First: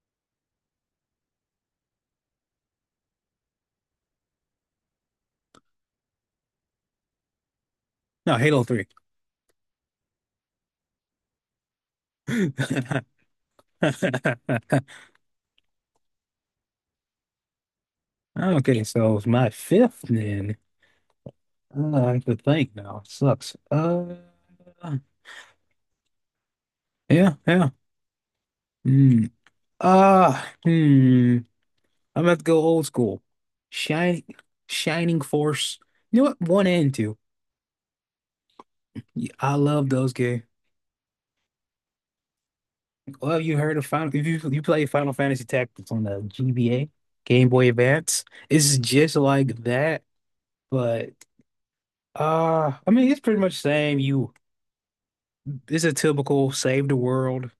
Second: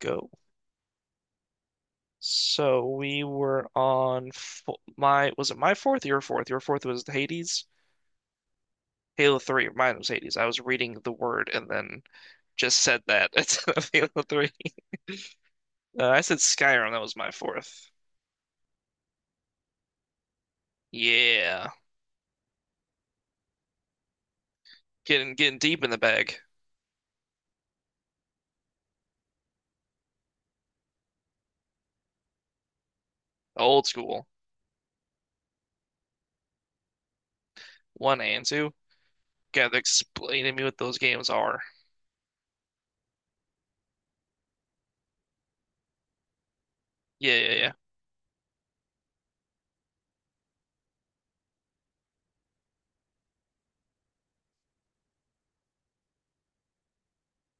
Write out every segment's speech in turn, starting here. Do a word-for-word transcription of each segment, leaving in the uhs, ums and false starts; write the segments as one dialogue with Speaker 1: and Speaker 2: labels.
Speaker 1: Go. So we were on fo my, was it my fourth? Your fourth. Your fourth was Hades.
Speaker 2: No, Halo three.
Speaker 1: Halo three. Mine was Hades. I was reading the word and then just said that instead of Halo three. Uh, I said Skyrim. That was my fourth.
Speaker 2: Okay, so it's my fifth then.
Speaker 1: Yeah.
Speaker 2: Uh, I have to think now. It sucks. Uh,
Speaker 1: Getting getting deep in the bag.
Speaker 2: yeah, yeah. Hmm. Uh, hmm. I'm about to go old school.
Speaker 1: Old
Speaker 2: Shining,
Speaker 1: school.
Speaker 2: Shining Force. You know what? One and two.
Speaker 1: One and two.
Speaker 2: Y- I
Speaker 1: Gotta
Speaker 2: love those games.
Speaker 1: explain to me what those games are.
Speaker 2: Well, you heard of Final? If you you play Final Fantasy Tactics on the G B A,
Speaker 1: Yeah,
Speaker 2: Game
Speaker 1: yeah,
Speaker 2: Boy
Speaker 1: yeah.
Speaker 2: Advance, it's just like that, but. Uh, I mean, it's pretty much the same. You it's a typical save the world,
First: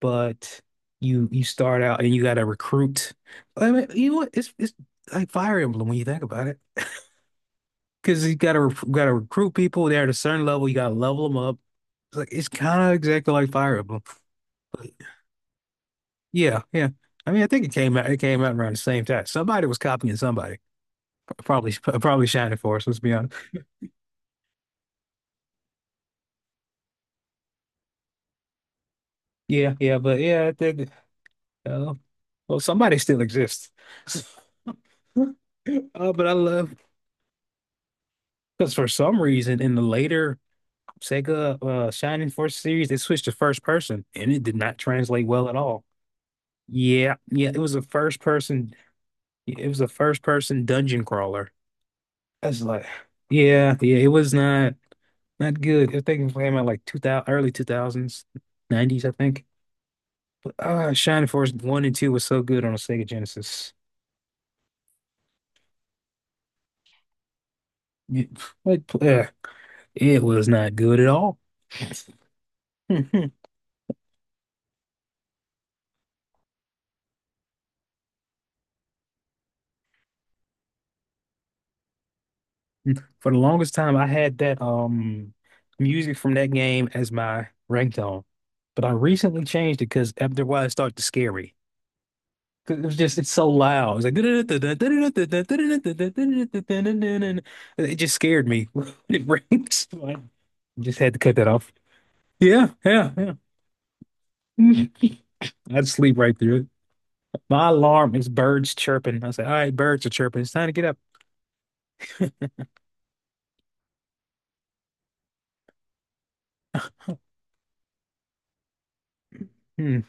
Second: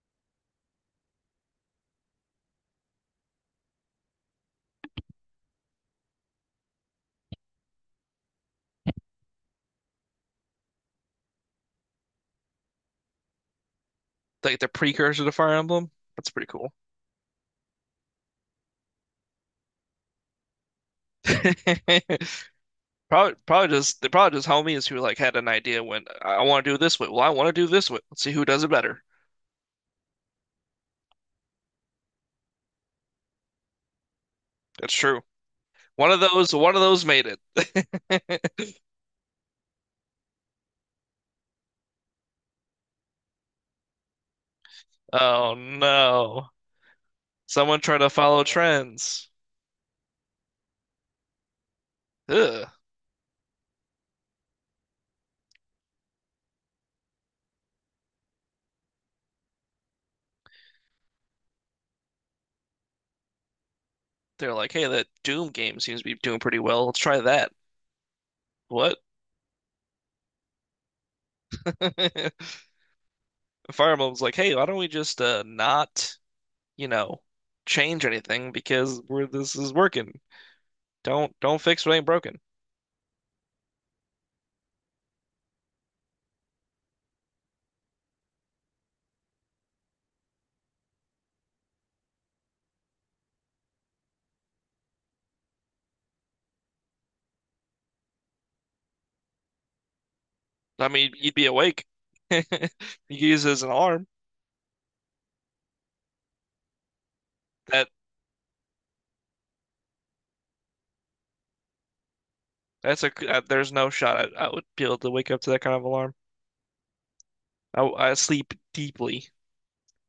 Speaker 2: but you you start out and you got to recruit. I mean, you know what? It's it's like Fire Emblem when you think about it, because you got to got to recruit people. They're at a certain level. You got to level them up. It's like, it's kind of exactly like Fire Emblem.
Speaker 1: Like the
Speaker 2: But
Speaker 1: precursor to Fire Emblem. That's pretty
Speaker 2: yeah,
Speaker 1: cool.
Speaker 2: yeah. I mean, I think it came out. It came out around the same time. Somebody was copying somebody. Probably, probably Shining Force. Let's be honest.
Speaker 1: Probably, probably just they probably just homies who like had an idea when I, want to do it this way. Well, I want to do it this way. Let's see who does it better.
Speaker 2: Yeah, yeah. But yeah, I think. Uh, well, somebody still exists.
Speaker 1: That's true. One
Speaker 2: Uh,
Speaker 1: of
Speaker 2: but I
Speaker 1: those, one
Speaker 2: love
Speaker 1: of those made it.
Speaker 2: Because for some reason, in the later Sega uh, Shining Force series, they switched to first person, and it did not translate well
Speaker 1: Oh
Speaker 2: at all.
Speaker 1: no!
Speaker 2: Yeah, yeah, it was
Speaker 1: Someone
Speaker 2: a
Speaker 1: tried to
Speaker 2: first
Speaker 1: follow
Speaker 2: person.
Speaker 1: trends.
Speaker 2: It was a first person dungeon crawler. That's
Speaker 1: Ugh.
Speaker 2: like, yeah, yeah, it was not not good. I think it came out like two thousand, early two thousands, nineties, I think. But, ah, Shining Force one and two was so good on a Sega Genesis.
Speaker 1: They're like, hey, that Doom game seems to be doing pretty well. Let's try that.
Speaker 2: It, like,
Speaker 1: What?
Speaker 2: uh, it was not good at all.
Speaker 1: Fire Emblem's like, hey, why don't we just uh not, you know, change anything because we're this is working. Don't don't fix what ain't broken.
Speaker 2: For the longest time, I had that um music from that game as my ringtone, but I recently changed it because after a while it started to scare me. 'Cause It was just it's so loud. It's like, it just scared me, when it rings. So I
Speaker 1: I
Speaker 2: just had
Speaker 1: mean,
Speaker 2: to
Speaker 1: you'd
Speaker 2: cut that
Speaker 1: be
Speaker 2: off.
Speaker 1: awake. You could
Speaker 2: Yeah, yeah,
Speaker 1: use it as an alarm.
Speaker 2: yeah. I'd sleep right through it. My
Speaker 1: That
Speaker 2: alarm is birds chirping. I say, all right, birds are chirping. It's time to get up.
Speaker 1: that's a, uh, there's no shot I, I would be able to wake up to that kind of alarm. I, I sleep deeply.
Speaker 2: Hmm.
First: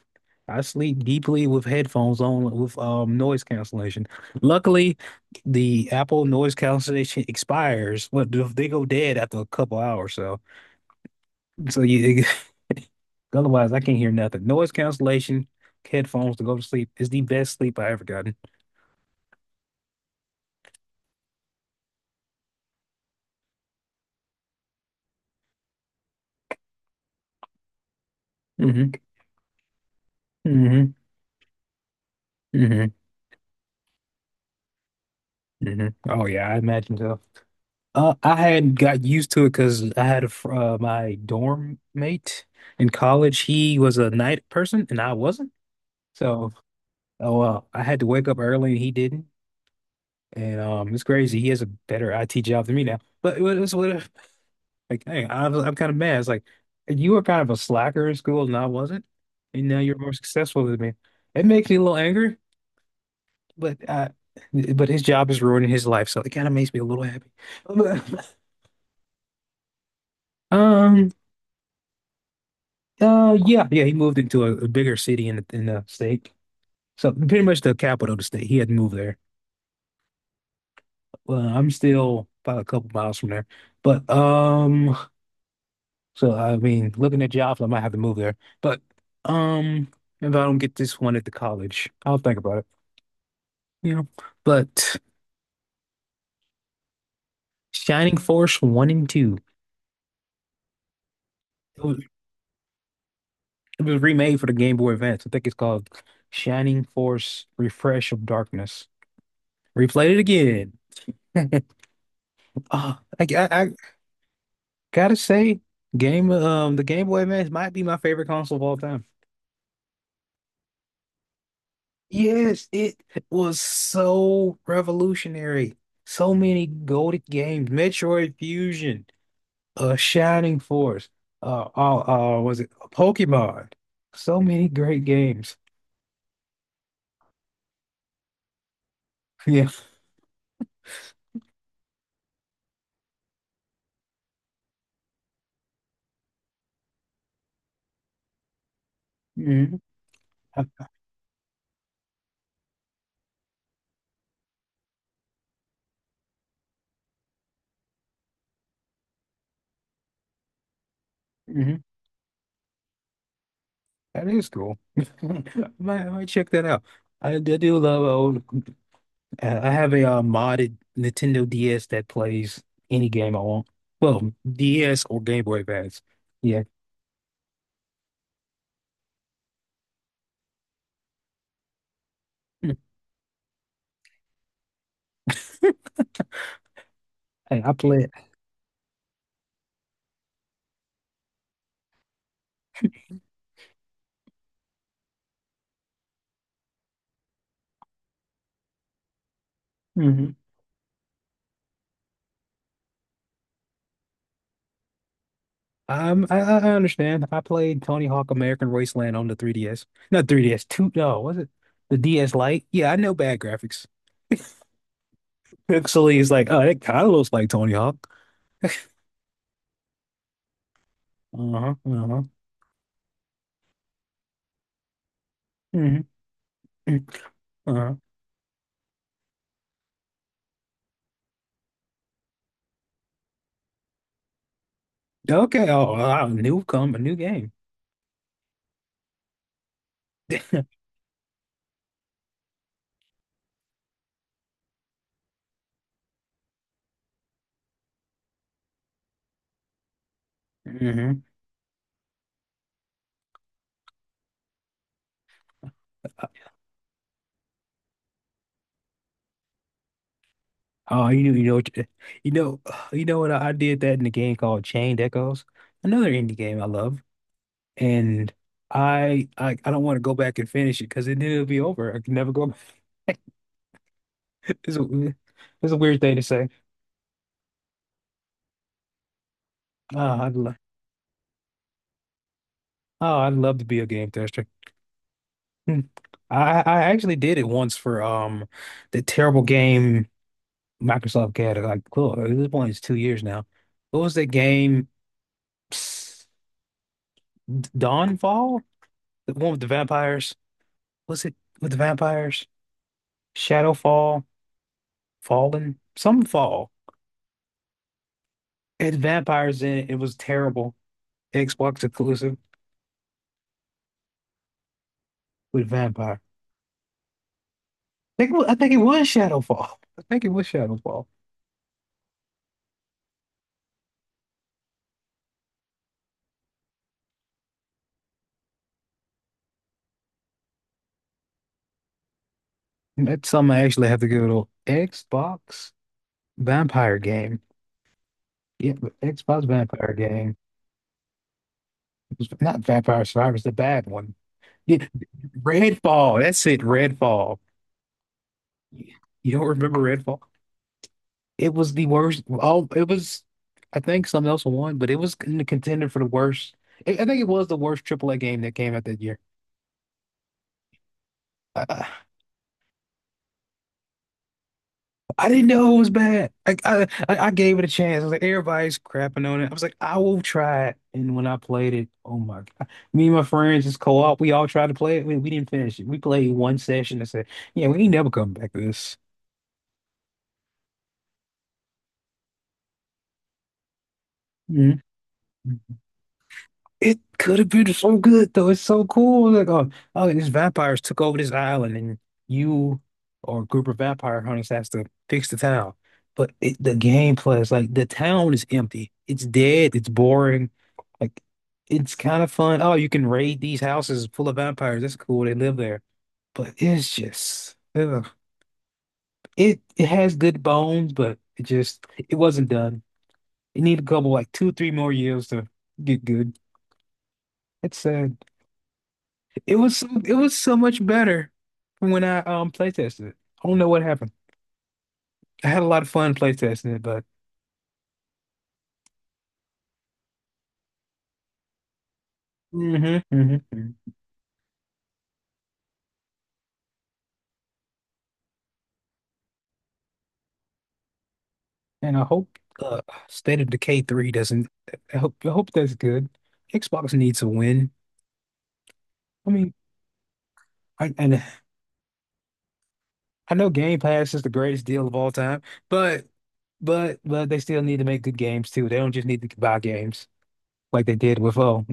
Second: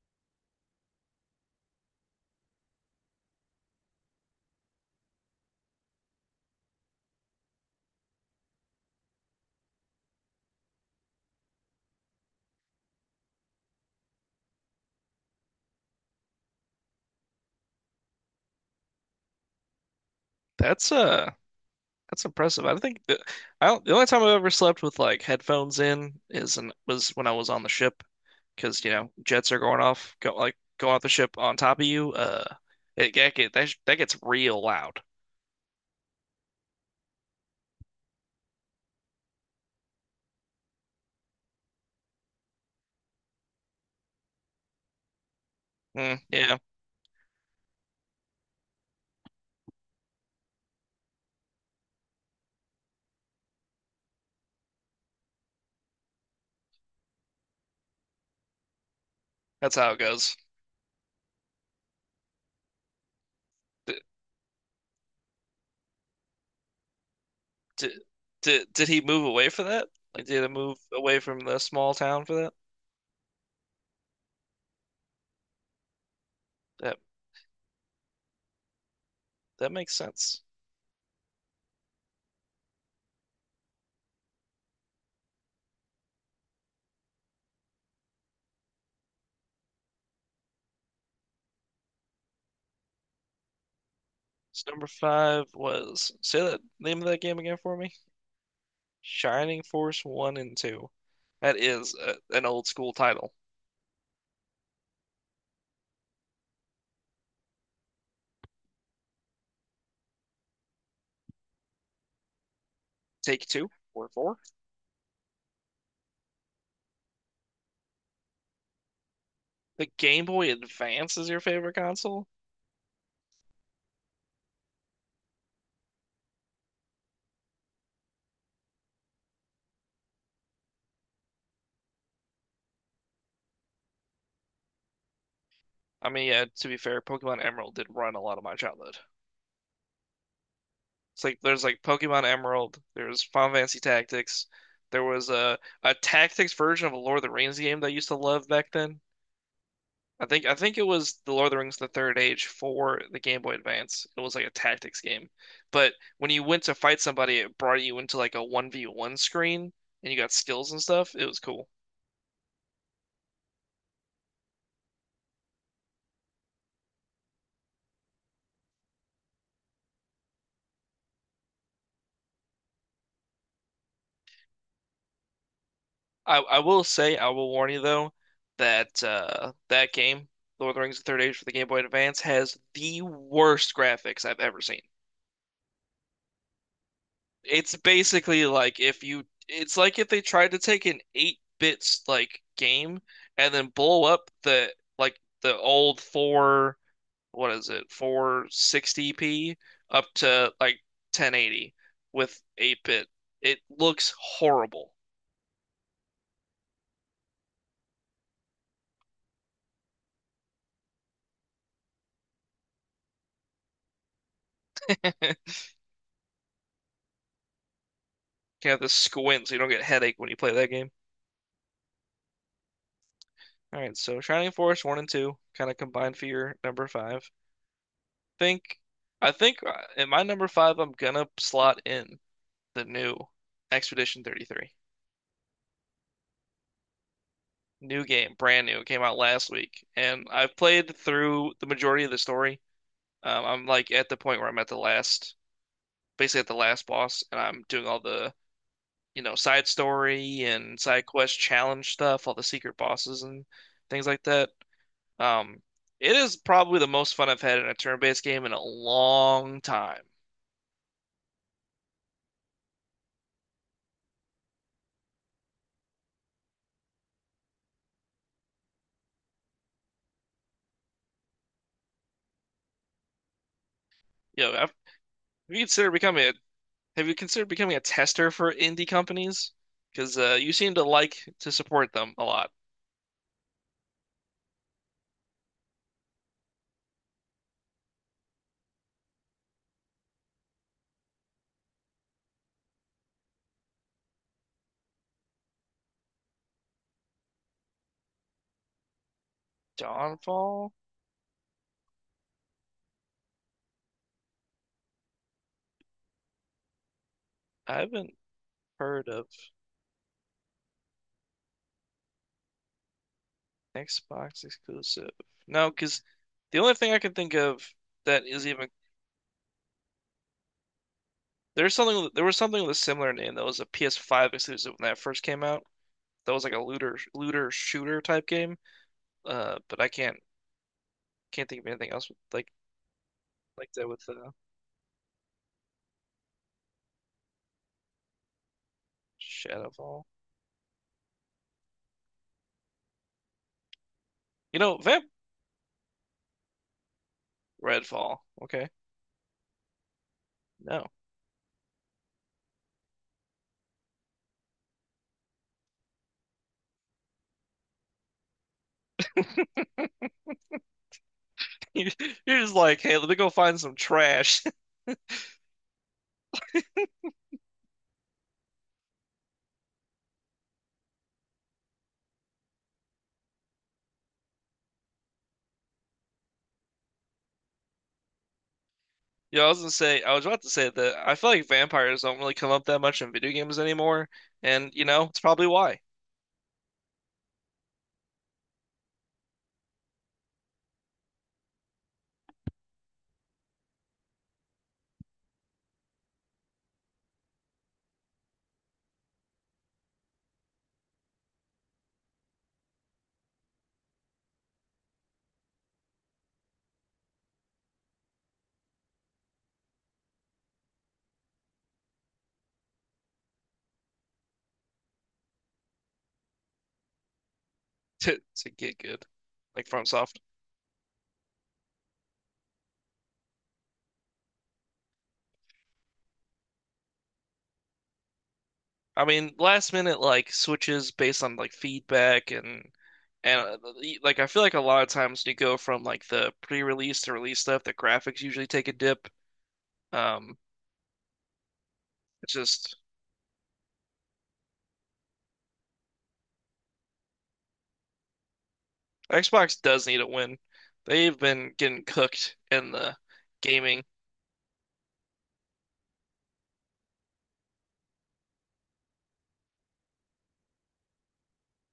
Speaker 2: I sleep deeply with headphones on with um noise cancellation. Luckily, the Apple noise cancellation expires. What do- they go dead after a couple hours? So, so you otherwise I can't hear nothing. Noise cancellation headphones to go to sleep is the best sleep I ever gotten.
Speaker 1: That's uh that's impressive. I don't think that, I don't, the only time I've ever slept with like headphones in is an, was when I was on the ship because you
Speaker 2: hmm
Speaker 1: know jets are going off, go like going
Speaker 2: hmm
Speaker 1: off the ship on top of you. Uh,
Speaker 2: hmm
Speaker 1: it, that get that, that gets real loud.
Speaker 2: hmm Oh yeah, I imagine so. Uh, I had got used to it because I had a, fr- uh, my dorm mate in college. He was a night person and I wasn't.
Speaker 1: Mm,
Speaker 2: So
Speaker 1: yeah,
Speaker 2: Oh, well, I had to wake up early and he didn't. And um it's crazy. He has a better I T job than me now. But it was what if like dang, I'm I'm kind of mad. It's like you were kind of a slacker in school and I wasn't. And
Speaker 1: that's
Speaker 2: now
Speaker 1: how it
Speaker 2: you're more
Speaker 1: goes.
Speaker 2: successful than me. It makes me a little angry, but uh but his job is ruining his life, so it kind of makes me a little happy.
Speaker 1: Did did did he move away for that? Like, did he move
Speaker 2: um
Speaker 1: away from the small town for that?
Speaker 2: uh yeah, yeah, he moved into a, a bigger city in the in the state.
Speaker 1: That
Speaker 2: So pretty much the capital of the state. He had to move there.
Speaker 1: that makes sense.
Speaker 2: Well, I'm still about a couple miles from there. But um so I mean, looking at jobs, I might have to move there. But um, if I don't get this one at the college, I'll think about it. You know,
Speaker 1: So number
Speaker 2: but
Speaker 1: five was, say that name of that game again for me.
Speaker 2: Shining Force One and Two.
Speaker 1: Shining Force One and Two. That
Speaker 2: It
Speaker 1: is
Speaker 2: was,
Speaker 1: a, an old school title.
Speaker 2: it was remade for the Game Boy Advance. I think it's called Shining Force Refresh of Darkness. Replayed it again. Oh, I,
Speaker 1: Take
Speaker 2: I, I
Speaker 1: two or four.
Speaker 2: gotta say, game um the Game Boy Advance might be my favorite console of all time.
Speaker 1: The Game Boy Advance is your favorite console?
Speaker 2: Yes, it was so revolutionary. So many goated games. Metroid Fusion, uh, Shining Force, uh, uh, uh, was it Pokemon? So many great games.
Speaker 1: I mean, yeah. To be fair, Pokemon Emerald did run a lot of my childhood.
Speaker 2: Yeah.
Speaker 1: It's like there's like Pokemon Emerald, there's Final Fantasy Tactics, there was a a Tactics version of a Lord of the Rings game that I used to love back then.
Speaker 2: hmm
Speaker 1: I think I think it was the Lord of the Rings: The Third Age for the Game Boy Advance. It was like a tactics game, but when you went to fight somebody, it brought you into like a one v one screen and you got skills and stuff. It was cool.
Speaker 2: That is cool. I might, I might check that out. I, I do love uh, old. Uh, I have a uh, modded Nintendo D S that plays any game I want. Well, D S or Game Boy Advance.
Speaker 1: I I
Speaker 2: Yeah.
Speaker 1: will say, I will warn you though that uh, that game, Lord of the Rings: The Third Age for the Game Boy Advance, has the worst graphics I've ever seen.
Speaker 2: Hey, I
Speaker 1: It's
Speaker 2: play it.
Speaker 1: basically like if you, it's like if they tried to take an eight-bit like game and then blow up the like the old four, what is it, four sixty p, up
Speaker 2: Mm-hmm.
Speaker 1: to like ten eighty with eight-bit. It looks horrible.
Speaker 2: Um, I, I I understand. I played Tony Hawk American Wasteland on the three D S. Not three D S, two, no, was it the D S Lite? Yeah, I know bad graphics. Pixely is like, oh, it kind of looks like Tony Hawk.
Speaker 1: You have to squint so you don't get a headache when you play that game.
Speaker 2: Uh-huh, uh-huh,
Speaker 1: All right, so Shining Force one and two kind of
Speaker 2: hmm,
Speaker 1: combined for your number five.
Speaker 2: uh-huh.
Speaker 1: Think I think uh, in my number five I'm gonna slot in the new Expedition thirty-three.
Speaker 2: Okay, oh, wow, new come, a new game.
Speaker 1: New game, brand new. It came out last week, and I've played through the majority of the story. Um, I'm like at the point where I'm at the last, basically at the last boss, and I'm doing all the, you know, side story and side
Speaker 2: hmm
Speaker 1: quest challenge stuff, all the secret bosses and things like that. Um, it is probably the most fun I've had in a turn-based game in a long time.
Speaker 2: Oh, you know, you know, what you you know, you know what I, I did that in a game called Chained Echoes, another indie game I love, and I I, I don't want to go back and finish it because then it'll be over. I can never go.
Speaker 1: You know, I've,
Speaker 2: It's a
Speaker 1: if you
Speaker 2: it's a
Speaker 1: consider
Speaker 2: weird thing to
Speaker 1: becoming a
Speaker 2: say.
Speaker 1: Have you considered becoming a tester for indie companies? Because
Speaker 2: Oh, I'd
Speaker 1: uh, you
Speaker 2: love
Speaker 1: seem to like to support them a lot.
Speaker 2: oh, I'd love to be a game tester. Hmm. I I actually did it once for um the terrible game Microsoft had. Like, cool, this one is two years now. What was that game? Psst, Dawnfall? The one with the vampires?
Speaker 1: Dawnfall?
Speaker 2: Was it with the vampires? Shadowfall? Fallen? Some fall.
Speaker 1: I haven't
Speaker 2: It had
Speaker 1: heard of
Speaker 2: vampires in it. It was terrible. Xbox exclusive
Speaker 1: Xbox exclusive.
Speaker 2: with
Speaker 1: No, because
Speaker 2: vampire.
Speaker 1: the only thing I can think of
Speaker 2: I
Speaker 1: that
Speaker 2: think, it wa-
Speaker 1: is
Speaker 2: I
Speaker 1: even
Speaker 2: think it was Shadowfall. I think it was Shadowfall.
Speaker 1: there's something, there was something with a similar name that was a P S five exclusive when that first came out. That was like a looter looter shooter type game. Uh, but I can't can't think of anything else with, like
Speaker 2: That's something I
Speaker 1: like that
Speaker 2: actually
Speaker 1: with
Speaker 2: have to give
Speaker 1: uh,
Speaker 2: it a Xbox Vampire game. Yeah, the Xbox Vampire
Speaker 1: Shadowfall.
Speaker 2: game. It was not Vampire Survivors, the bad one.
Speaker 1: You know,
Speaker 2: Yeah,
Speaker 1: Vamp
Speaker 2: Redfall. That's it, Redfall.
Speaker 1: Redfall. Okay,
Speaker 2: You don't remember Redfall?
Speaker 1: no.
Speaker 2: It was the worst. Oh, it was. I think something else won, but it was in the contender for the worst. I I think it was the worst triple A game that came out that year. Uh,
Speaker 1: You're just like, hey, let me go find some trash.
Speaker 2: I didn't know it was bad. I, I I I gave it a chance. I was like, everybody's crapping on it. I was like, I will try it. And when I played it, oh my God. Me and my friends just co-op. We all tried to play it. We, we didn't finish it. We played one session and said, yeah, we ain't never come back to this.
Speaker 1: Yeah, I was gonna say, I was about to say that I feel like vampires don't really come up that much in video games anymore, and you know, it's probably
Speaker 2: Mhm.
Speaker 1: why
Speaker 2: It could have been so good though. It's so cool. Like, oh, oh, these vampires took over this island, and you or a group of vampire hunters has to fix the town. But it, the gameplay is like the town is empty. It's dead. It's boring. Like, it's kind of fun. Oh, you can raid these houses full of vampires. That's cool. They live there. But it's just ugh. It it has good bones, but it just it wasn't done. It needed a couple like two, three more years to get good. It's sad.
Speaker 1: to to get good,
Speaker 2: It
Speaker 1: like
Speaker 2: was so, it
Speaker 1: FromSoft.
Speaker 2: was so much better from when I um play tested it. I don't know what happened. I had a lot of fun play testing it, but.
Speaker 1: I mean, last minute like switches based on like feedback and
Speaker 2: hmm
Speaker 1: and uh,
Speaker 2: hmm
Speaker 1: the- like I feel like a lot of times when you go from like the pre-release to release stuff, the graphics usually take a dip. Um,
Speaker 2: And I
Speaker 1: it's
Speaker 2: hope
Speaker 1: just
Speaker 2: uh, State of Decay three doesn't. I hope I hope that's good. Xbox needs a win. I mean,
Speaker 1: Xbox does need a win.
Speaker 2: I,
Speaker 1: They've
Speaker 2: and
Speaker 1: been getting cooked in the
Speaker 2: I know Game
Speaker 1: gaming.
Speaker 2: Pass is the greatest deal of all time, but but but they still need to make good games too. They don't just need to buy games like they did with oh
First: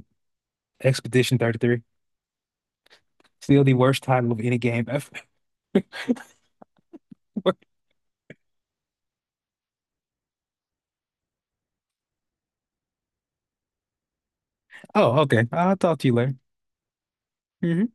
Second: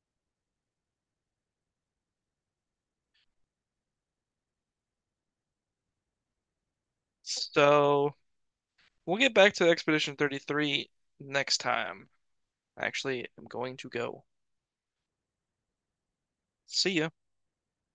Speaker 2: Expedition thirty-three. Still the worst title of any game ever.
Speaker 1: So we'll get back to Expedition thirty-three next time. Actually, I'm going to go.
Speaker 2: Oh, okay. I'll talk to you later.
Speaker 1: See ya.
Speaker 2: Mhm.